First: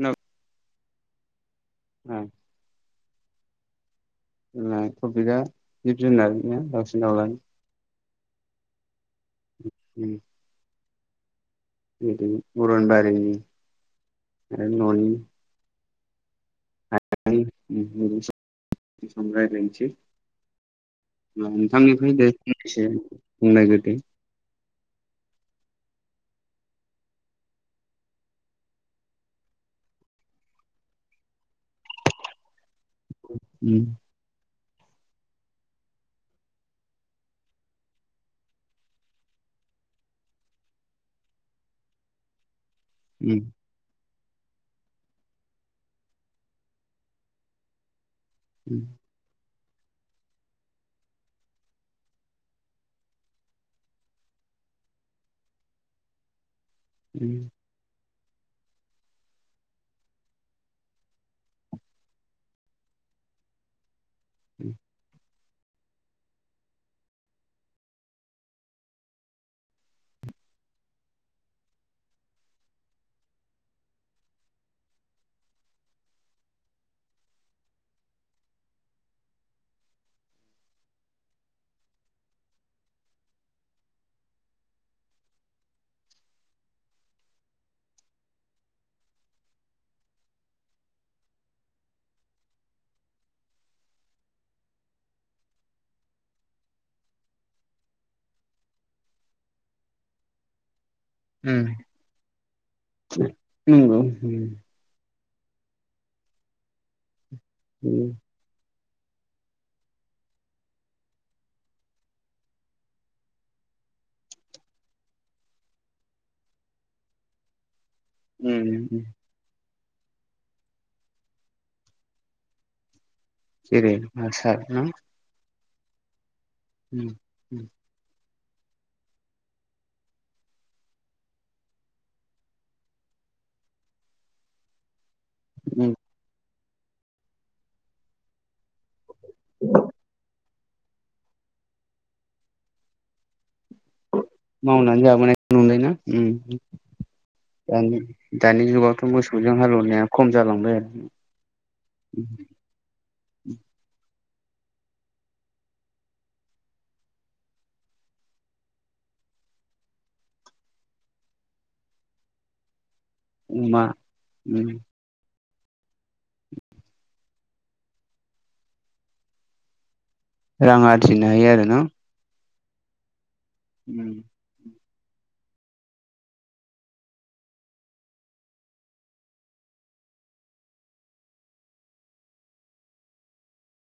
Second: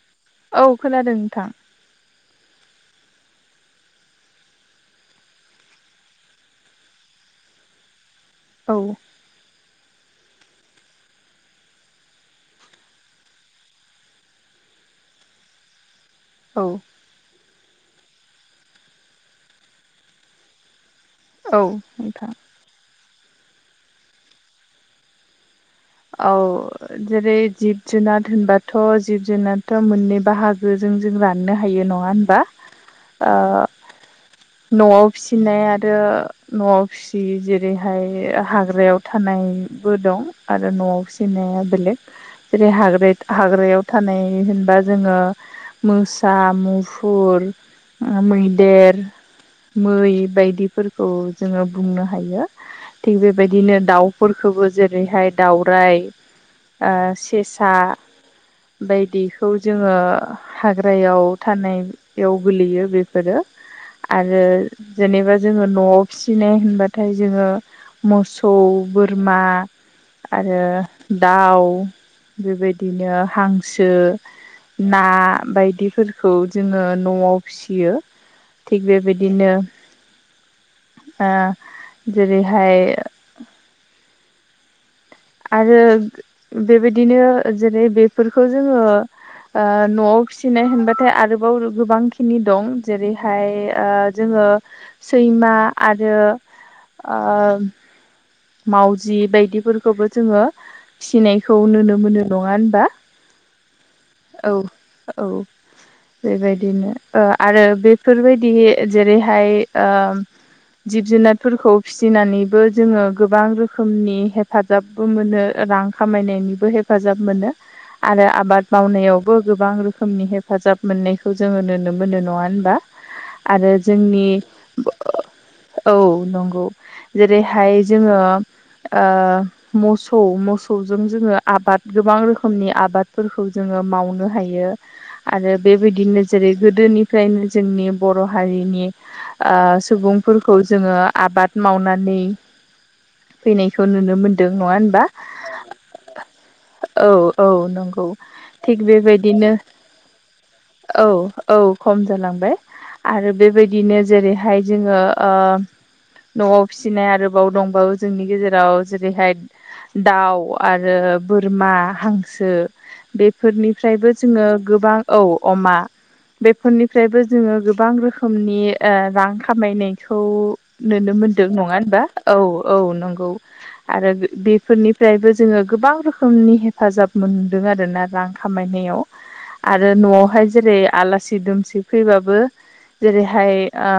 नों औ खोनादों नोंथां ओं जोंना थफिकया जिब जुनारनि ना दावसिन-दावलानि औ ओम बिदि अरन बारिनि आरो न'नि औ [unintelligible] औ नोंथांनिफ्राय नोंथां दायो फंनैसो बुंनाय ग्रोदो औ जेरै जिब जुनार होनबाथ' जिब जुनाराथ' मोननै बाहागो जों राननो हायो नङा होनबा ओ उम न'आव फिसिनाय आरो न'आव फिसियै जेरैहाय हाग्रायाव थानाय बो दं आरो न'याव फिसिनाया बेलेग जेरै हाग उम हाग्रायाव थानाय होनबा जोङो मोसा मुफुर ओ मैदेर मै बायदिफोरखौ जोङो बुंनो हायो थिग बेबायदिनो दाउफोरखौबो जेरैहाय दाउराइ ओ सेसा बायदिखौ जोङो हाग्रायाव थानायाव गोलैयो बेफोरो। आरो जेनेबा जोङो न'आव फिसिनाय होनबाथाय जोङो मोसौ बोरमा आरो दाउ बेबायदिनो हांसो ना बायदिफोरखौ जोङो न'आव फिसियो। थिग बेबायदिनो आ जेरैहाय आरो बेबायदिनो जेरै बेफोरखौ जोङो ओ न'आव फिसिनाय होनबाथाय आरोबाव गोबां खिनि दं जेरैहाय ओ जोङो ओ सैमा आरो ओ मावजि बायदिफोरखौबो जोङो फिसिनायखौ नुनो मोनो नङा होनबा उम नंगौ औ औ बेबायदिनो ओ आरो बेफोरबायदि जेरैहाय ओ जिब जुनारफोरखौ फिसिनानैबो जोङो गोबां रोखोमनि हेफाजाबबो मोनो रां खामायनायनिबो हेफाजाब मोनो। आरो आबाद मावनायावबो गोबां रोखोमनि हेफाजाब मोननायखौ जोङो नुनो मोनो नङा होनबा? आरो जेरै जोंनि आसार ना औ नंगौ जेरैहाय जोङो ओ मसौ मसौजों जोङो आबाद गोबां रोखोमनि आबादफोरखौ जोङो मावनो हायो। आरो बेबायदिनो जेरै गोदोनिफ्रायनो जोंनि बर' हारिनि आ सुबुंफोरखौ जोङो आबाद मावनानै फैनायखौ नुनो मोन्दों नङा होनबा? [unintelligible] उम। औ औ नंगौ थिग बेबायदिनो मोसौजों हालेवनाया खम जालांबाय आरो औ औ खम जालांबाय आरो बेबायदिनो जेरै हाय जोङो ओ न'आव फिसिनाय आरो बाव दंबावो जोंनि गेजेराव जेरैहाय दाउ आरो बोरमा हांसो अमा बेफोरनिफ्रायबो जोङो उम गोबां औ अमा बेफोरनिफ्रायबो जोङो गोबां रोखोमनि ओ रां खामायनाय खौ रां नुनो आरजिनो हायो मोनदों नङा आरो ना होनबा औ औ नंगौ आरो बि बेफोरनि फ्रायबो जोङो गोबां रोखोमनि हेफाजाब मोनदों आरोना रां खामायनायाव। आरो न'आवहाय जेरै आलासि दुमसि फैबाबो जेरैहाय ओ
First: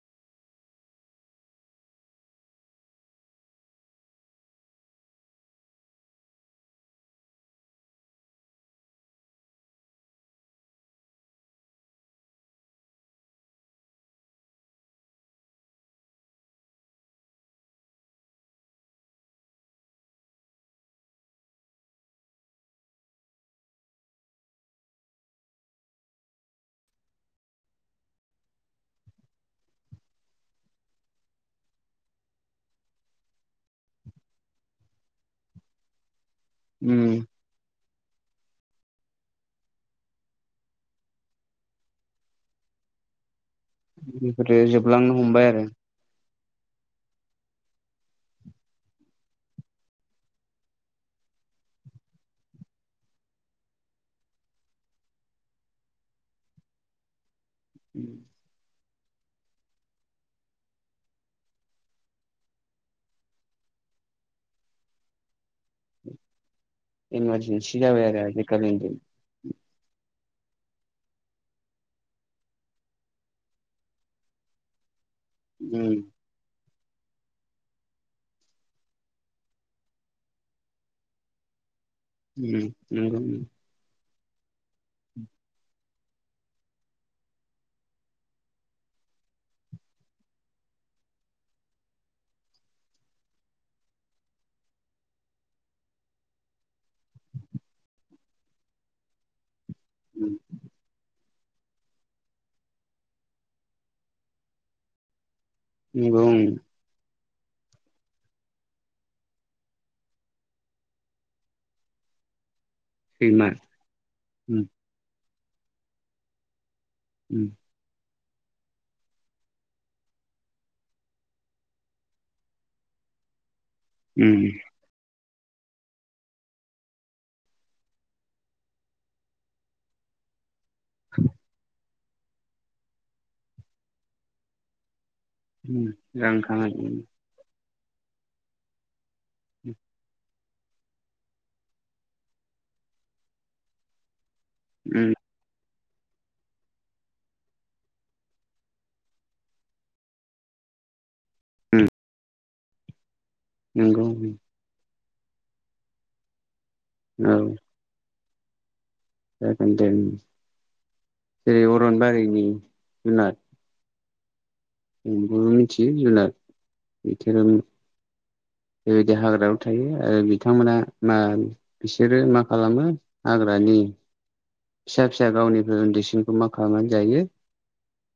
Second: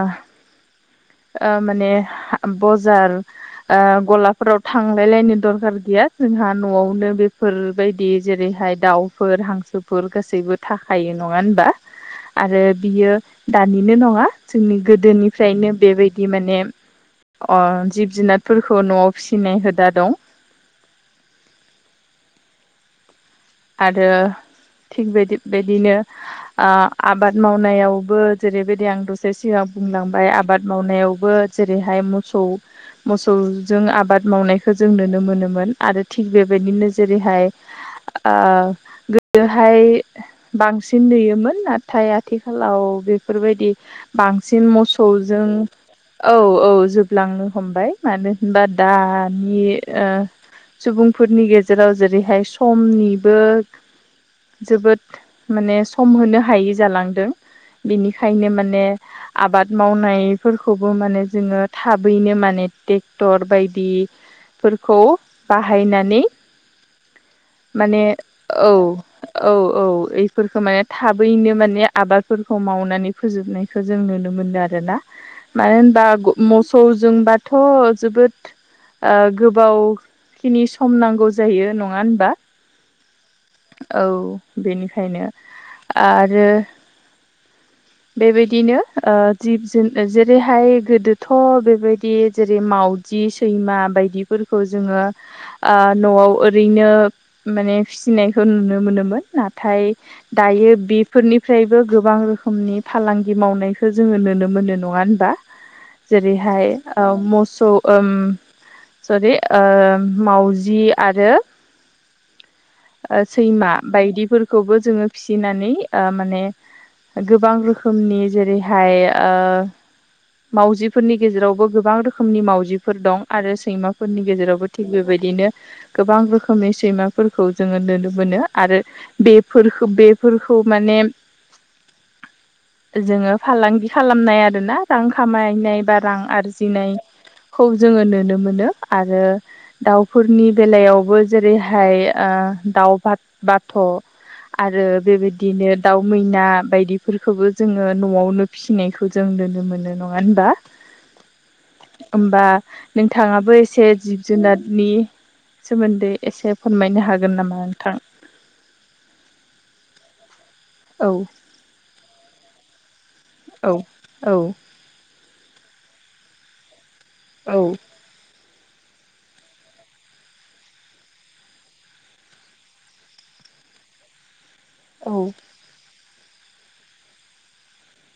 ओ माने बजार ओ गलाफोराव थांलाय लायनो दरखार गैया जोंहा न'आवनो बेफोर बायदि जेरैहाय दाउफोर हांसोफोर गासैबो थाखायो नङा होनबा? आरो बियो दानिनो नङा जोंनि गोदोनिफ्रायनो बेबायदि माने अ जिब जुनादफोरखौ न'आव फिसिनाय हुदा दं। आरो थिग बेदि बिदिनो ओ आबाद मावनायावबो जेरैबायदि आं दसे सिगाव बुंलांबाय आबाद मावनायावबो जेरैहाय मसौ मसौजों आबाद मावनायखो जों नुनो मोनोमोन आरो थिग बेबायदिनो जेरैहाय आ गोदोहाय बांसिन नुयोमोन नाथाय आथिखालाव बेफोर बायदि बेफोरो बांसिन जोबलांनो हमबाय मस'जों आरो औ औ जोब लांनो हमबाय मानो होनबा दानि ओ सुबुंफोरनि गेजेराव जेरैहाय समनि बो जोबोद माने सम होनो हायि जालांदों। बिनिखायनो माने आबाद मावनायफोरखौबो माने जोङो थाबैनो माने टेक्टर बायदि फोरखौ बाहायनानि इमारजेन्सि माने जाबाय आरो औ आजिखालि औ औ ओइ फोरखो माने थाबैनो माने आबादफोरखौ मावनानै फोजोबनायखो जों नुनो मोनो आरोना। मानो उम होनबा ग मस'जोंबाथ' जोबोद ओ गोबावखिनि सम नांगौ जायो। नङा होनबा? उम नोंगौ नों औ बेनिखायनो आरो बेबायदिनो ओ जिब जुन जेरैहाय गोदोथ' बेबायदि जेरै माव जि सैमा बायदिफोरखौ जोङो आ न'आव ओरैनो माने फिसिनायखौ नुनो मोनोमोन नाथाय दायो बि फोरनिफ्रायबो गोबां रोखोमनि फालांगि मावनायखो जोङो नोनो मोनो। नङा होनबा? नंगौ उम जेरैहाय ओ मस स ओम सरि ओम मावजि आरो ओ सैमा उम बायदिफोरखौबो जोङो फिसिनानै ओ माने उम गोबां रोखोमनि जेरैहाय ओ मावजिफोरनि गेजेरावबो गोबां रोखोमनि मावजिफोर दं आरो सै सैमाफोरनि उम गेजेरावबो थिग बेबायदिनो गोबां रोखोमनि सैमाफोर खौ जोङो नोनो मोनो आरो बेफोरखो-बेफोरखौ माने जोङो फालांगि खालामनाय आरोना रां खामायनाय उम बा रां खामायनो आरजिनायखौ जोङो नोनो मोनो। आरो दाउफोरनि बेलायावबो जेरैहाय ओ दाउ बाथ-बाथ' आरो बेबिदिनो दाउ मैना बायदि फोरखोबो जोङो न'वावनो फिसिनायखौ जों नोनो मोनो। नङा होनबा? ओमबा नोंथाङाबो एसे नंगौ जिब जुनादनि सोमोन्दै एसे फोरमायनो औ हागोन नामा नोंथां? जागोन दे उम। औ जेरै अरन बारिनि जुनार। औ औ। जों बयबो मिनथियो जुनार औ [unintelligible] बेबायदि हाग्रायाव थायो आरो बिथांमोना मा बिसोरो मा खालामो हाग्रान उम फिसा फिसा औ गावनिफ्राय उन्दैसिनि खौ मा खालामनानै जायो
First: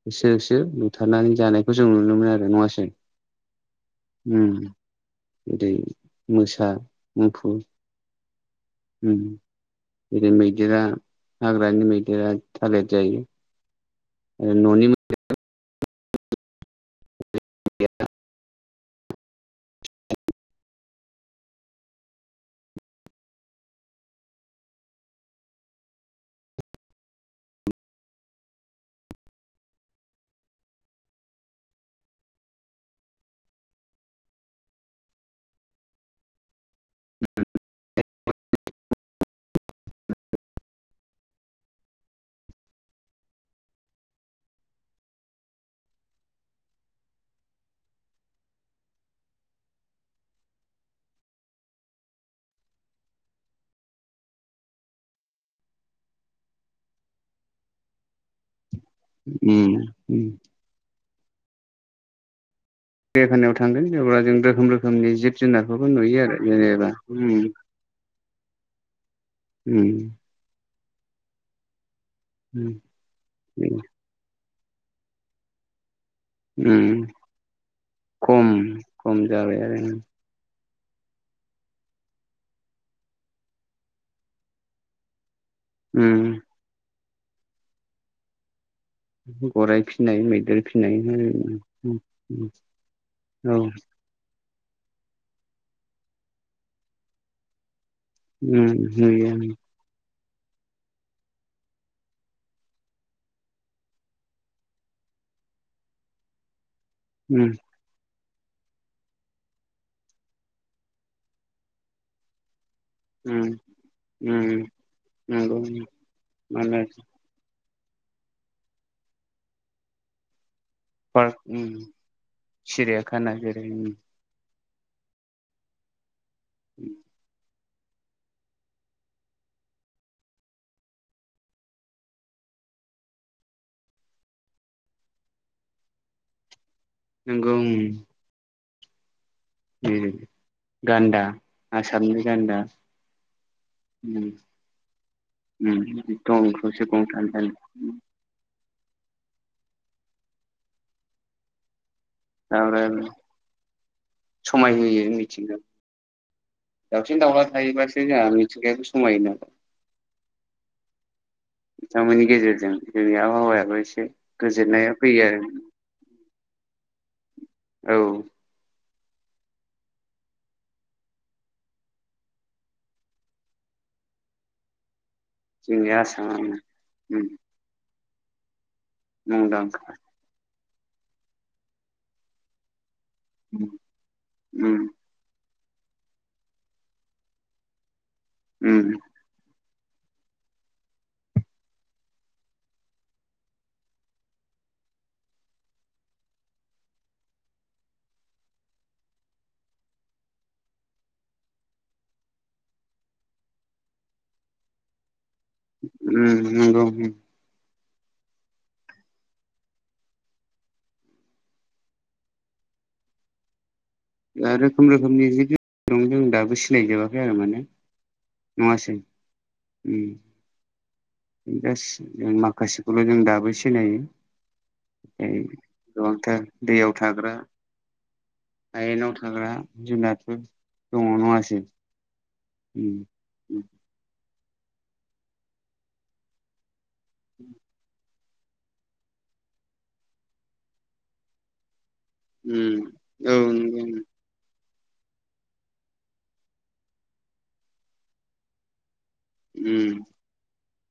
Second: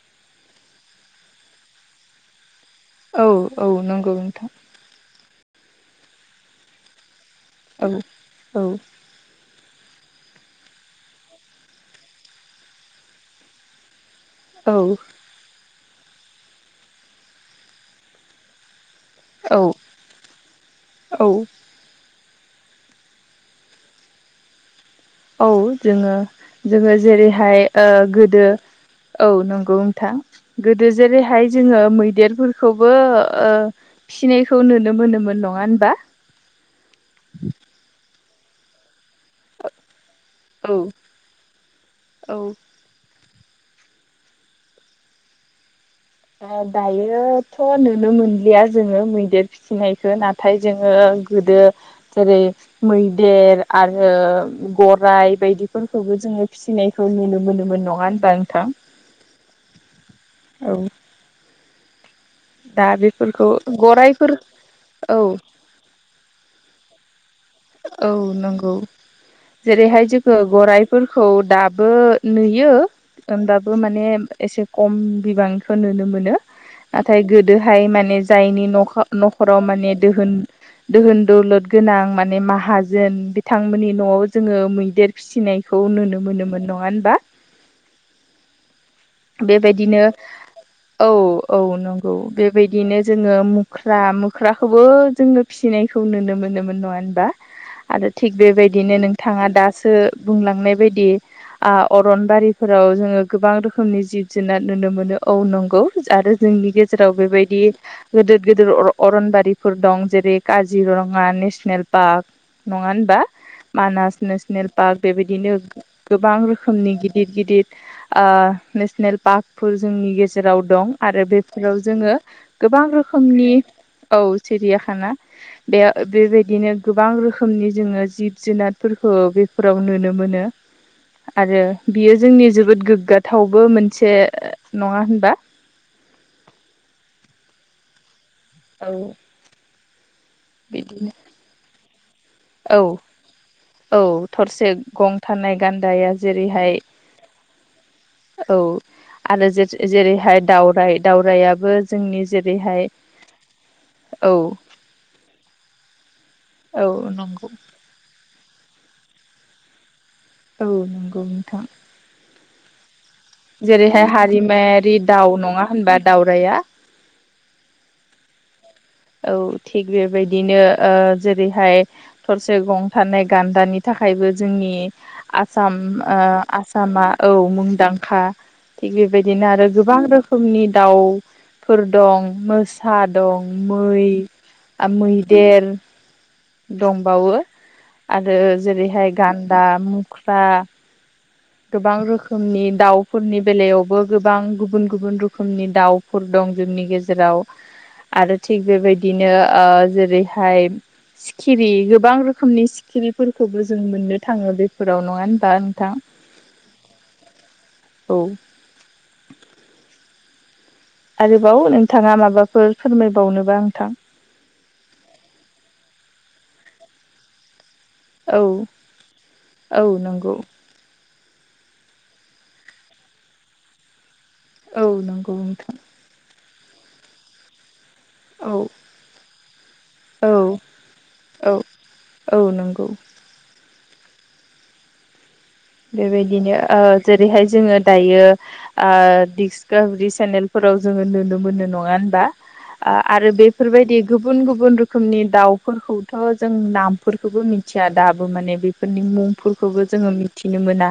होसो होसो बुथारनानै जानायखौ जों नुनो मोनो आरो। नङास औ औ नोंगौ नोंथां। दै मोसा मुफुर औ औ उम जेरै मैदेरा हाग्रानि मैदेरा थालेद जायो ओ औ न'नि [unintelligible] औ औ। औ जोङो जोङो जेरैहाय ओ गोदो औ नंगौ नोंथां। गोदो जेरैहाय जोङो मैदेरफोरखौबो ओ फिसिनायखौ नुनो मोनोमोन। नङा होनबा? औ औ। दा दायोथ' नुनो मोनलिया जोङो मैदेर फिसिनायखो। नाथाय जोङो गोदो जेरै मैदेर आरो गराइ बायदिफोरखौबो जोङो फिसिनायखौ नुनो मोनोमोन। नङा होनबा नोंथां? उम उम औ दा बेफोरखौ [unintelligible] थांगोन जेब्ला जों गराइफोर रोखोम रोखोमनि औ जिब जुनारखौबो नुयो आरो जेनेबा उम। औ नोंगौ। जेरैहाय उम जोङो गराइफोरखौ दाबो नुयो उम होनबाबो माने एसे खम बिबांनिखो नुनो मोनो उम नाथाय गोदोहाय माने खम जायनि न'खा खम जाबाय न'खराव आरो माने दोहोन दोहोन दौलद गोनां माने माहाजोन बिथांमोननि न'वाव जोङो मैदेर फिसि सिनायखौ नुनो उम मोनोमोन। नङा होनबा? गराइ बेबायदिनो फिनाय मैदेर फिनाय औ औ उम नंगौ उम बेबायदिनो जोङो औ मुख्रा मु ख्राखौबो जोंनो फिसिनायखौ नुनो मोनोमोन। नङा होनबा? आरो थिग उम बेबायदिनो नुयो नोंथाङा दासो बुंलांनाय बायदि आ अरनबारिफोराव जोङो गोबां रोखोमनि जिब जुनार नुनो मोनो। औ नंगौ आरो जोंनि गेज जेराव उम बेबायदि गोदोद गोदोर अर-अरनबारिफोर दं जेरै काजिरङा नेसनेल पाक नङा होनबा? उम मानास उम नेसनेल पार्क बेबायदिनो नंगौ गोबां रोखोमनि मानास गिदिद गिदिद ओ नेसनेल पाकफोर जोंनि गेजेराव दं आरो पार्क उम बेफोराव जोङो गोबां सिरियाखाना रोखोमनि जेरै उम औ सिरियाखाना बे बेबायदिनो उम गोबां रोखोमनि जोङो जिब जुनारफोरखौ बेफोराव नुनो मोनो। आरो बियो जोंनि जोबोद गोग्गाथावबो मोनसे। नङा होनबा? [inaudible] नोंगौ ओं। औ उम बिदिनो गान्दा आसामनि गान्दा औ औ उम थरसे गं थानाय उम गान्दाया दं जेरैहाय थसे गं थानानै औ आरो जेथ जेरैहाय दावराइ दावराइयाबो जोंनि जेरैहाय ओमफ्राय औ। समायहोयो मिथिंगा औ दाउसिन दाउला थायोबासो जोंहा मिथिंगायाबो समायो ना। औ नंगौ नोंथां। बिथांमोननि गेजेरजों जोंनि आबहावायाबो एसे जेरैहाय गोजोननाया हारिमायारि फैयो दाउ नङा होनबा दावरायआ? औ औ थिग बेबायदिनो ओ जेरैहाय थरसे गं थानाय गान्दानि था थाखायबो जोंनि आसाम जोंनि ओ आसामानो आसामा उम औ मुंदांखा। थिग बेबायदिनो आरो मुंदांखा गोबां रोखोमनि दाउ फोर दं मोसा द उम मै आ उम मैदेर दंबावो आरो जेरैहाय गान्दा मुख्रा गोबां रोखोमनि दाउफोरनि बेलायावबो गोबां गुबुन गुबुन रोखोमनि दाउफोर द दं जोंनि गेजेराव आरो थिग बेबायदिनो ओ जेरैहाय सिखिरि गोबां रोखोमनि सिखिरिफोरखौबो जों मोननो थाङो बेफोराव। नङा होनबा नोंथां? उम नोंगौ उम। औ आरोबाव नोंथाङा माबाफोर फोरमाय बावनोबा नोंथां। ओ रोखोम रोखोमनि [unintelligible] दं जों दाबो सिनाय जोबाखै आरो माने। औ नङासै औ उम नंगौ जास ओ माखासेखौल' जों दाबो सिनायो। औ ओ नंगौ नोंथां गोबांथार दैयाव थाग्रा, औ हायेनाव थाग्रा जुनादफोर औ दङ नङासै औ औ उम नंगौ उम बेबायदिनो ओ जेरैहाय जोङो दायो ओ दिक्सकभिरि सेनेलफोराव जोङो नुनो मोनो नङा होन बा उम आरो औ बेफोरबायदि नंगौ गुबन गुबन रो रोखोमनि दाउफोरखौथ' जों नामफोरखौबो मिथिया दाबो माने बे फोरनि मुंफोरखौबो उम जोङो मिथिनो मोना